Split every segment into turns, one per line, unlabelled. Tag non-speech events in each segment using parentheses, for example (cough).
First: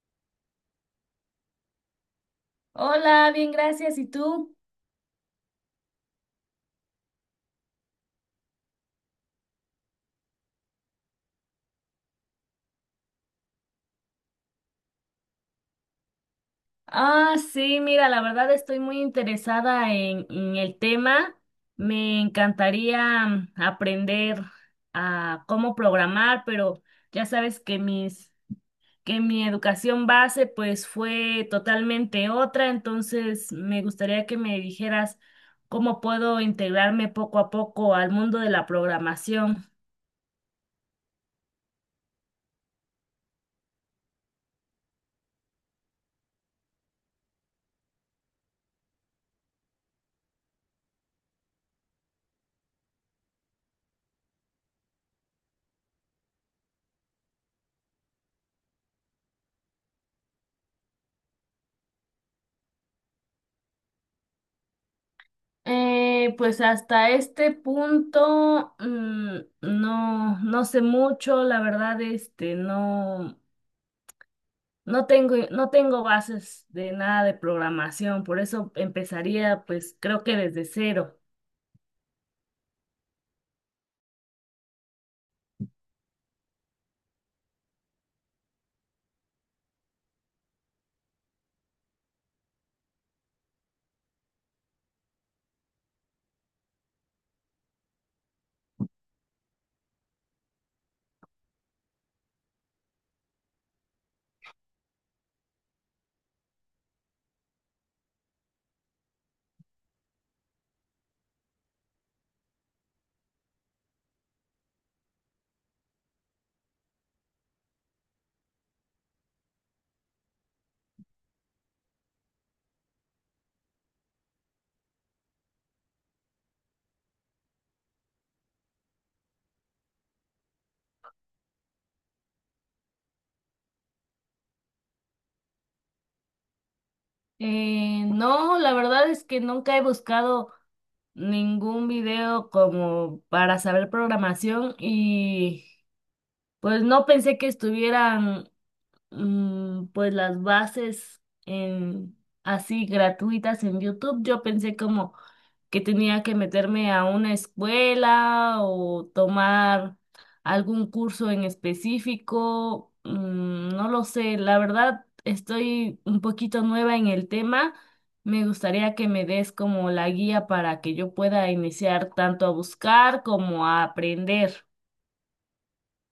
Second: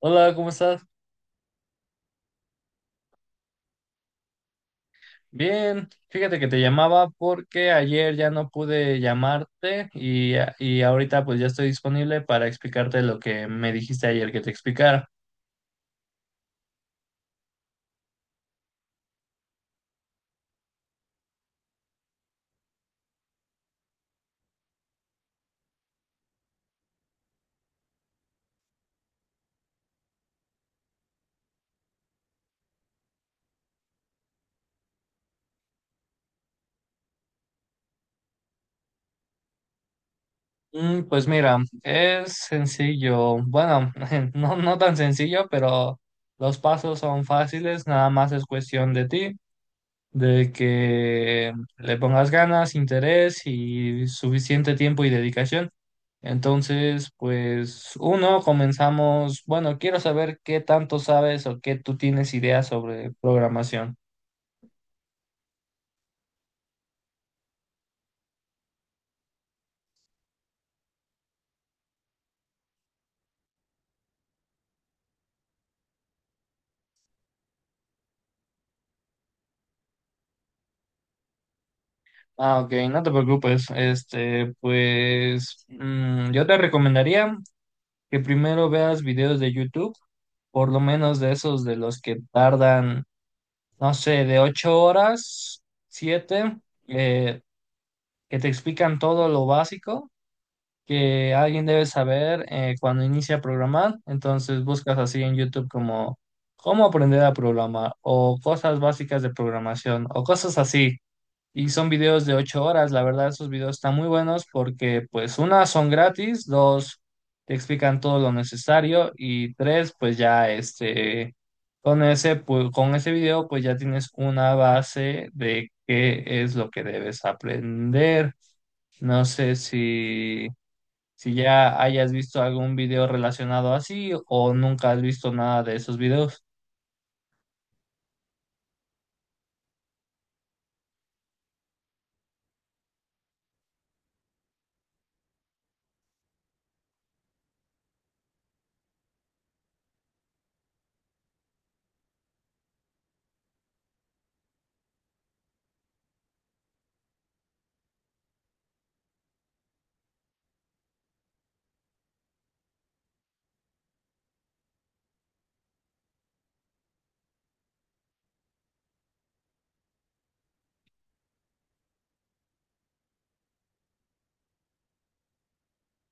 Hola, ¿cómo estás?
Hola, bien, gracias. ¿Y tú?
Bien, fíjate que te llamaba porque ayer ya no pude llamarte y ahorita pues ya estoy disponible para explicarte lo que me dijiste ayer que te explicara.
Ah, sí, mira, la verdad estoy muy interesada en el tema. Me encantaría aprender a cómo programar, pero ya sabes que que mi educación base pues fue totalmente otra, entonces me gustaría que me dijeras cómo puedo integrarme poco a poco al mundo de la programación.
Pues mira, es sencillo, bueno, (laughs) no, no tan sencillo, pero los pasos son fáciles, nada más es cuestión de ti, de que le pongas ganas, interés y suficiente tiempo y dedicación. Entonces, pues uno, comenzamos. Bueno, quiero saber qué tanto sabes o qué tú tienes ideas sobre programación.
Pues hasta este punto no, no sé mucho, la verdad, no, no tengo bases de nada de programación, por eso empezaría, pues creo que desde cero.
Ah, ok, no te preocupes. Este, pues yo te recomendaría que primero veas videos de YouTube, por lo menos de esos de los que tardan, no sé, de 8 horas, siete, eh, que te explican todo lo básico, que alguien debe saber cuando inicia a programar. Entonces buscas así en YouTube como cómo aprender a programar o cosas básicas de programación o cosas así. Y son videos de 8 horas. La verdad, esos videos están muy buenos porque pues una, son gratis; dos, te explican todo lo necesario; y tres, pues ya este... Con ese, pues, con ese video, pues ya tienes una base de qué es lo que debes aprender. No sé si ya hayas visto algún video relacionado así o nunca has visto nada de esos videos.
No, la verdad es que nunca he buscado ningún video como para saber programación y pues no pensé que estuvieran pues las bases así gratuitas en YouTube. Yo pensé como que tenía que meterme a una escuela o tomar algún curso en específico. No lo sé, la verdad estoy un poquito nueva en el tema. Me gustaría que me des como la guía para que yo pueda iniciar tanto a buscar como a aprender.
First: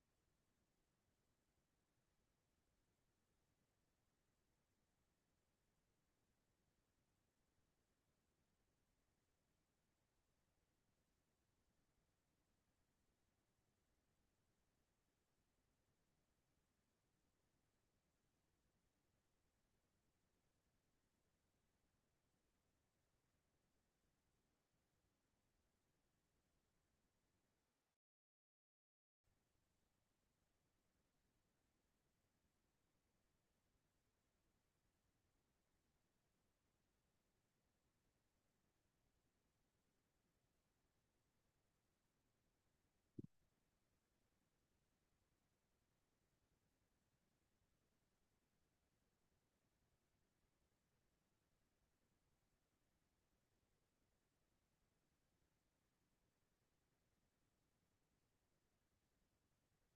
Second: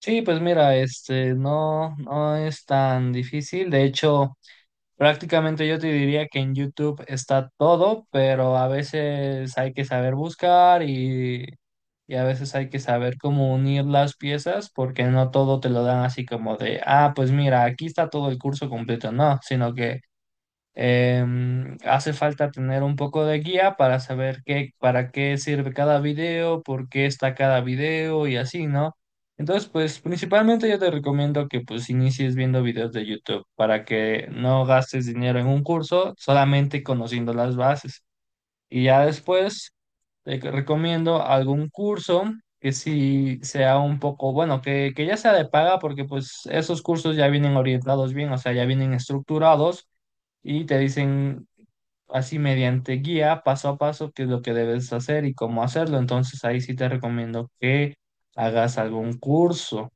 Sí, pues mira, este, no, no es tan difícil. De hecho, prácticamente yo te diría que en YouTube está todo, pero a veces hay que saber buscar y a veces hay que saber cómo unir las piezas porque no todo te lo dan así como de, ah, pues mira, aquí está todo el curso completo, no, sino que... Hace falta tener un poco de guía para saber qué, para qué sirve cada video, por qué está cada video y así, ¿no? Entonces, pues principalmente yo te recomiendo que pues inicies viendo videos de YouTube para que no gastes dinero en un curso, solamente conociendo las bases. Y ya después recomiendo algún curso que sí sea un poco, bueno, que ya sea de paga, porque pues esos cursos ya vienen orientados bien, o sea, ya vienen estructurados y te dicen así mediante guía, paso a paso, qué es lo que debes hacer y cómo hacerlo. Entonces ahí sí te recomiendo que hagas algún curso.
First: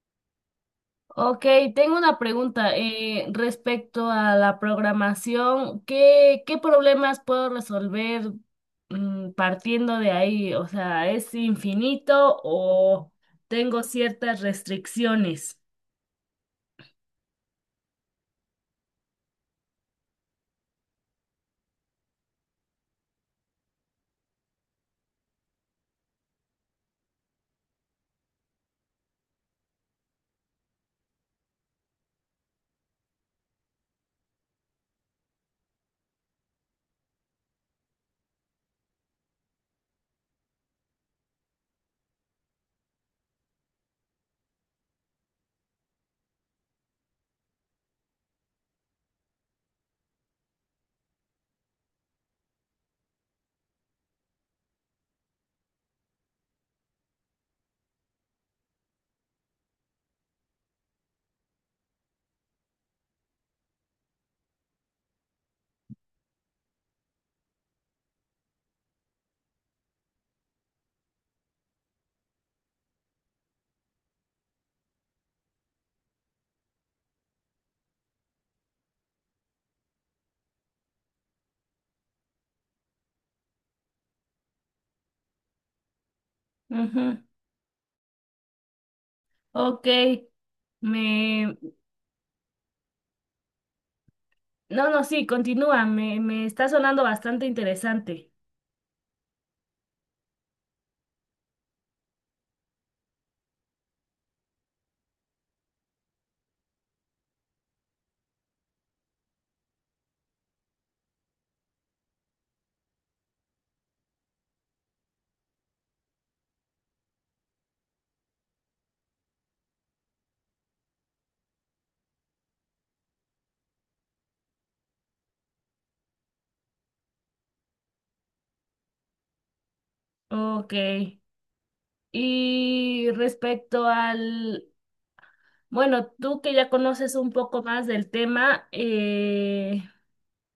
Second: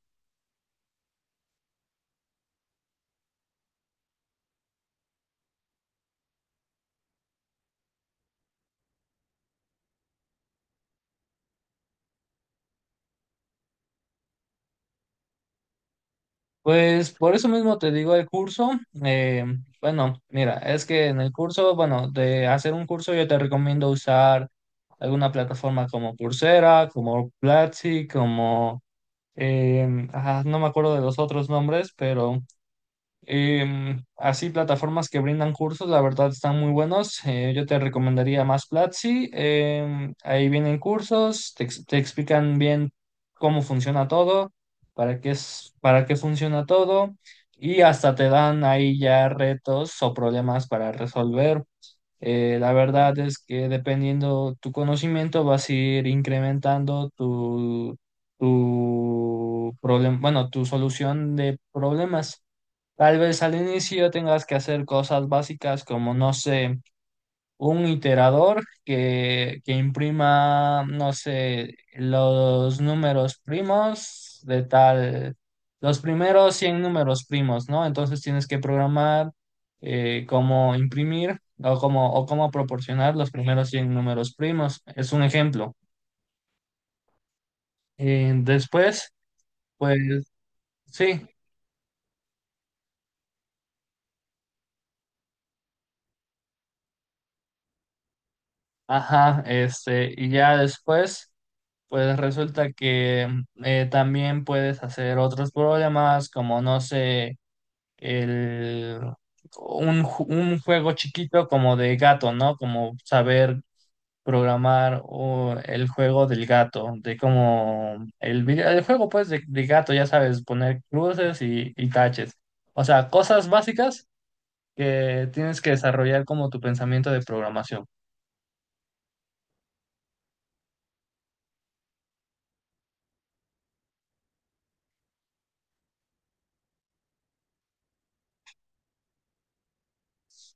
Ok, tengo una pregunta respecto a la programación. ¿Qué problemas puedo resolver partiendo de ahí? O sea, ¿es infinito o tengo ciertas restricciones?
Pues por eso mismo te digo el curso. eh, bueno, mira, es que en el curso, bueno, de hacer un curso yo te recomiendo usar alguna plataforma como Coursera, como Platzi, como, ajá, no me acuerdo de los otros nombres, pero... Así, plataformas que brindan cursos, la verdad están muy buenos. Yo te recomendaría más Platzi. Ahí vienen cursos, te explican bien cómo funciona todo, para qué es, para qué funciona todo, y hasta te dan ahí ya retos o problemas para resolver. La verdad es que dependiendo tu conocimiento vas a ir incrementando tu problema, bueno, tu solución de problemas. Tal vez al inicio tengas que hacer cosas básicas como, no sé, un iterador que imprima, no sé, los números primos de tal, los primeros 100 números primos, ¿no? Entonces tienes que programar cómo imprimir o cómo proporcionar los primeros 100 números primos. Es un ejemplo.
Ujú.
Después,
Ok,
pues sí,
me... No, no, sí, continúa, me está sonando bastante interesante.
ajá, este, y ya después... Pues resulta que también puedes hacer otros problemas como, no sé, el, un juego chiquito como de gato, ¿no? Como saber programar o el juego del gato, de como el juego pues de gato, ya sabes, poner cruces y taches. O sea, cosas básicas que tienes que desarrollar como tu pensamiento de programación.
Ok, y respecto al... Bueno, tú que ya conoces un poco más del tema,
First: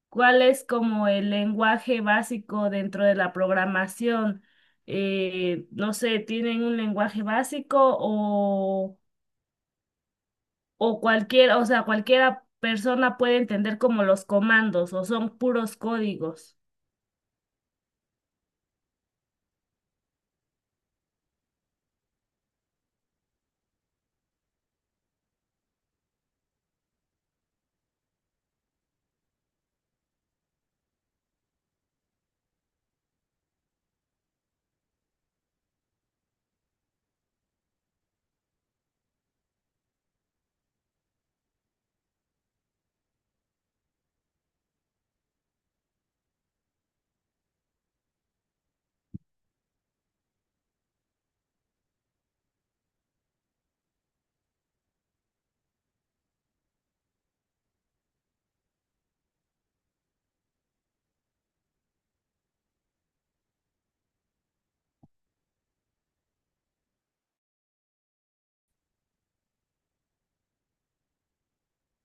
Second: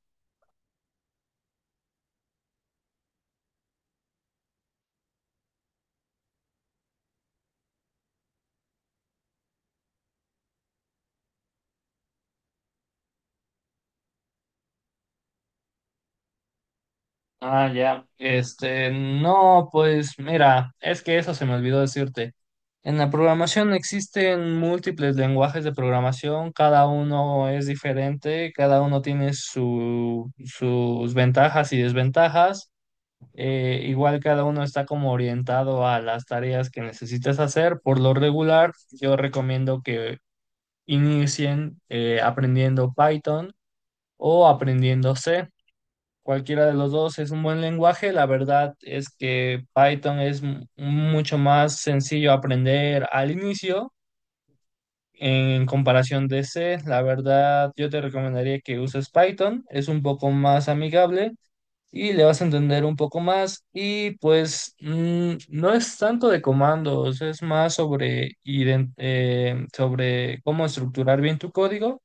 ¿Cuál es como el lenguaje básico dentro de la programación? No sé, ¿tienen un lenguaje básico o cualquier, o sea, cualquiera persona puede entender como los comandos o son puros códigos?
Ah, ya. Este, no, pues mira, es que eso se me olvidó decirte. En la programación existen múltiples lenguajes de programación, cada uno es diferente, cada uno tiene sus ventajas y desventajas. Igual cada uno está como orientado a las tareas que necesitas hacer. Por lo regular, yo recomiendo que inicien aprendiendo Python o aprendiendo C. Cualquiera de los dos es un buen lenguaje. La verdad es que Python es mucho más sencillo aprender al inicio en comparación de C. La verdad, yo te recomendaría que uses Python. Es un poco más amigable y le vas a entender un poco más. Y pues no es tanto de comandos, es más sobre cómo estructurar bien tu código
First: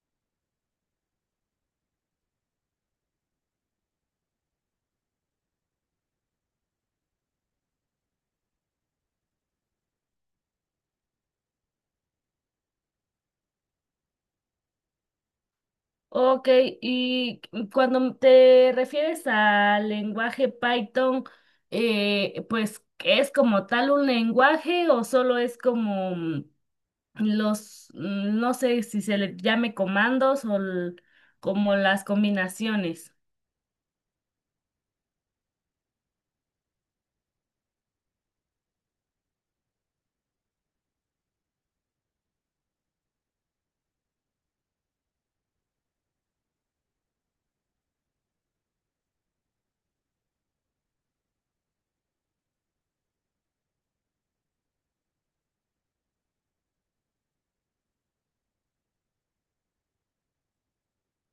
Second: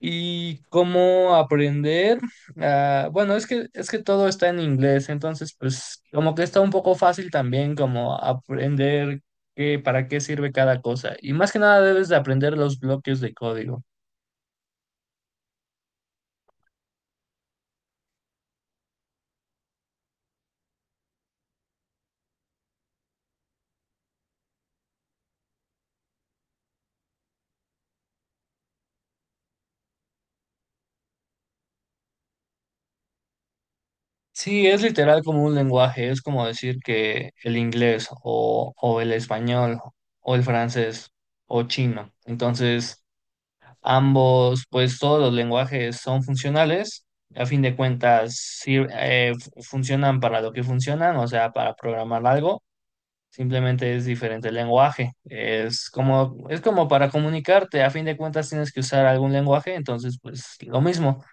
y cómo aprender. Ah, bueno, es que todo está en inglés, entonces pues como que está un poco fácil también como aprender qué, para qué sirve cada cosa. Y más que nada debes de aprender los bloques de código.
Ok, y cuando te refieres al lenguaje Python, pues ¿es como tal un lenguaje o solo es como... los, no sé si se le llame comandos o como las combinaciones.
Sí, es literal como un lenguaje, es como decir que el inglés o el español o el francés o chino. Entonces, ambos, pues todos los lenguajes son funcionales. A fin de cuentas, funcionan para lo que funcionan, o sea, para programar algo. Simplemente es diferente el lenguaje. Es como para comunicarte. A fin de cuentas, tienes que usar algún lenguaje, entonces, pues lo mismo.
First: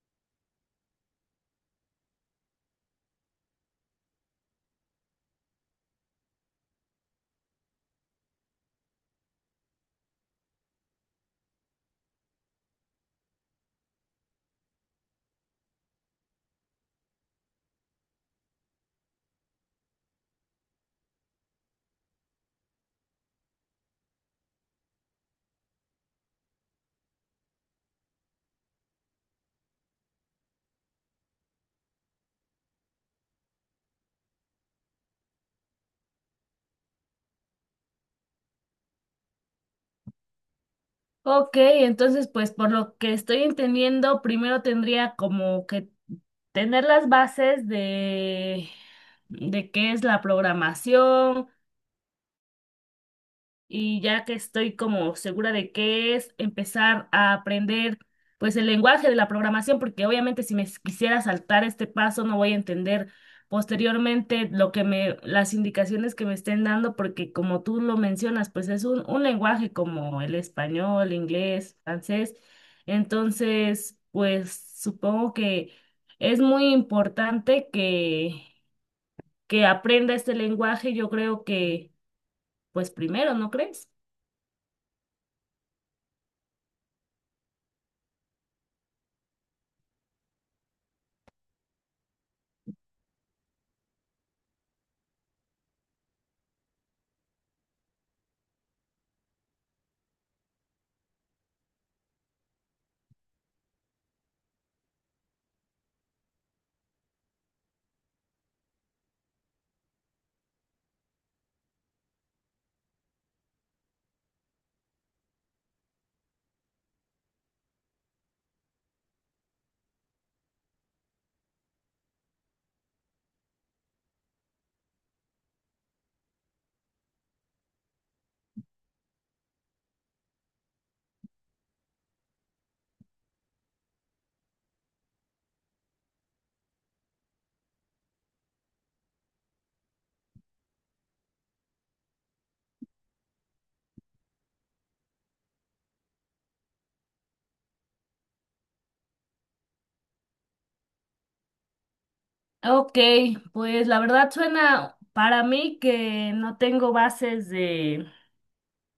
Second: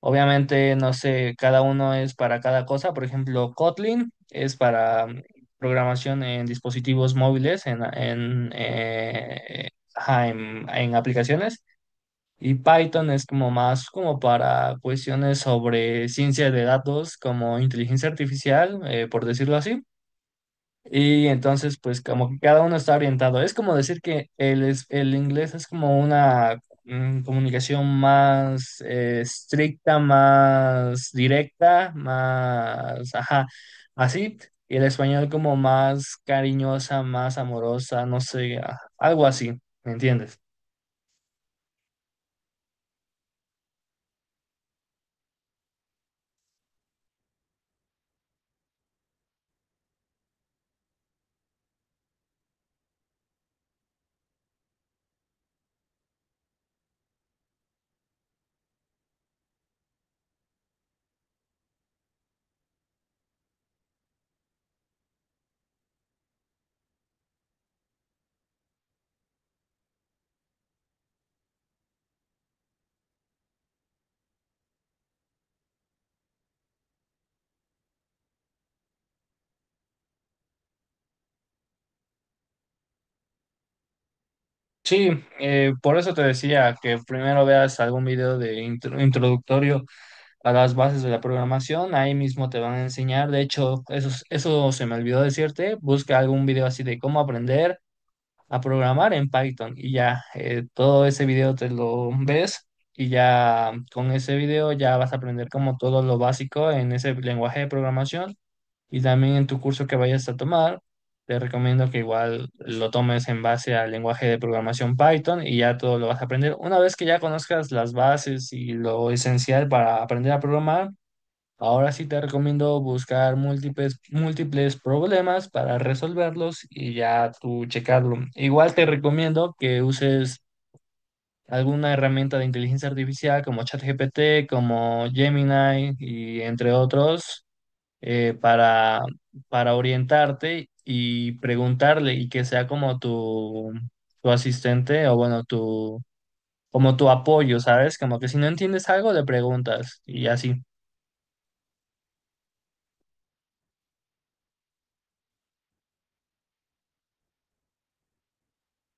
Obviamente, no sé, cada uno es para cada cosa. Por ejemplo, Kotlin es para programación en dispositivos móviles, ajá, en aplicaciones. Y Python es como más como para cuestiones sobre ciencia de datos, como inteligencia artificial, por decirlo así. Y entonces, pues como que cada uno está orientado. Es como decir que el, el inglés es como una comunicación más estricta, más directa, más, ajá, así. Y el español como más cariñosa, más amorosa, no sé, ah, algo así, ¿me entiendes?
Ok, entonces pues por lo que estoy entendiendo, primero tendría como que tener las bases de qué es la programación, y ya que estoy como segura de qué es, empezar a aprender pues el lenguaje de la programación, porque obviamente si me quisiera saltar este paso no voy a entender posteriormente lo las indicaciones que me estén dando, porque como tú lo mencionas, pues es un lenguaje como el español, inglés, francés. Entonces, pues supongo que es muy importante que aprenda este lenguaje, yo creo que, pues primero, ¿no crees?
Sí, por eso te decía que primero veas algún video de introductorio a las bases de la programación, ahí mismo te van a enseñar, de hecho, eso se me olvidó decirte, busca algún video así de cómo aprender a programar en Python y ya, todo ese video te lo ves y ya con ese video ya vas a aprender como todo lo básico en ese lenguaje de programación, y también en tu curso que vayas a tomar, te recomiendo que igual lo tomes en base al lenguaje de programación Python y ya todo lo vas a aprender. Una vez que ya conozcas las bases y lo esencial para aprender a programar, ahora sí te recomiendo buscar múltiples, múltiples problemas para resolverlos y ya tú checarlo. Igual te recomiendo que uses alguna herramienta de inteligencia artificial como ChatGPT, como Gemini y entre otros eh, para, para orientarte y preguntarle y que sea como tu asistente o bueno, como tu apoyo, ¿sabes? Como que si no entiendes algo, le preguntas y así.
Ok, pues la verdad suena para mí que no tengo bases de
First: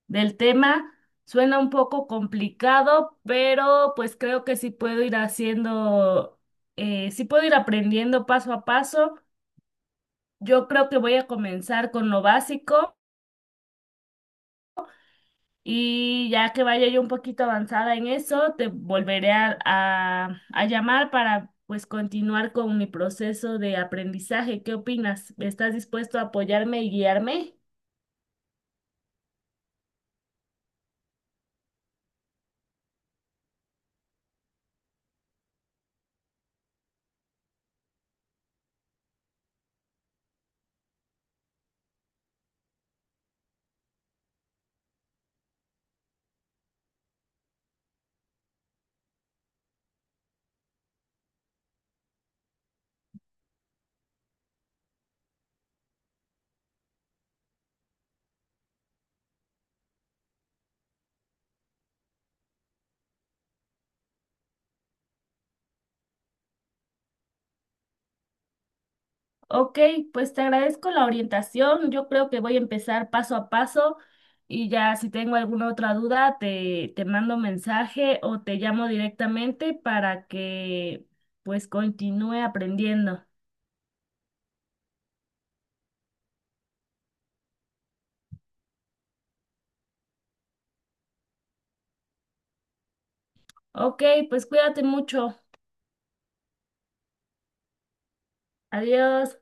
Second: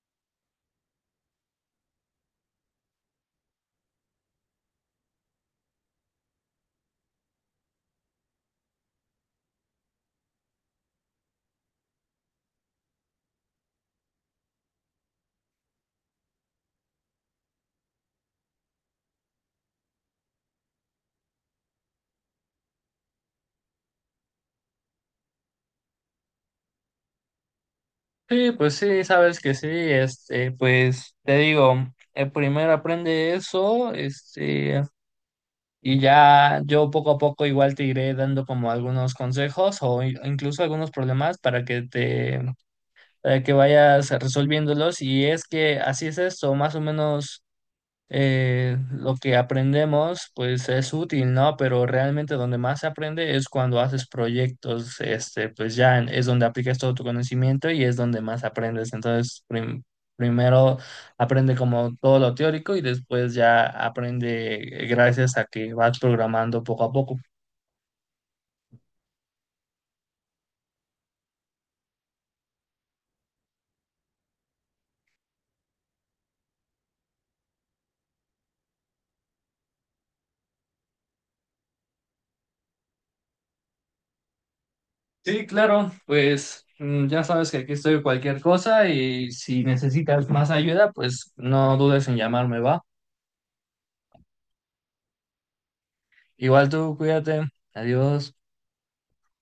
del tema, suena un poco complicado, pero pues creo que sí puedo ir haciendo, sí puedo ir aprendiendo paso a paso. Yo creo que voy a comenzar con lo básico y ya que vaya yo un poquito avanzada en eso, te volveré a llamar para pues continuar con mi proceso de aprendizaje. ¿Qué opinas? ¿Estás dispuesto a apoyarme y guiarme?
Sí, pues sí, sabes que sí, este, pues te digo, primero aprende eso, este, y ya yo poco a poco igual te iré dando como algunos consejos o incluso algunos problemas para que vayas resolviéndolos. Y es que así es esto, más o menos lo que aprendemos, pues es útil, ¿no? Pero realmente donde más se aprende es cuando haces proyectos, este, pues ya es donde aplicas todo tu conocimiento y es donde más aprendes. Entonces, primero aprende como todo lo teórico y después ya aprende gracias a que vas programando poco a poco.
Ok, pues te agradezco la orientación. Yo creo que voy a empezar paso a paso y ya si tengo alguna otra duda te mando mensaje o te llamo directamente para que pues continúe aprendiendo.
Sí, claro, pues ya sabes que aquí estoy cualquier cosa y si necesitas más ayuda, pues no dudes en llamarme, ¿va?
Ok, pues cuídate mucho.
Igual tú, cuídate. Adiós.
Adiós.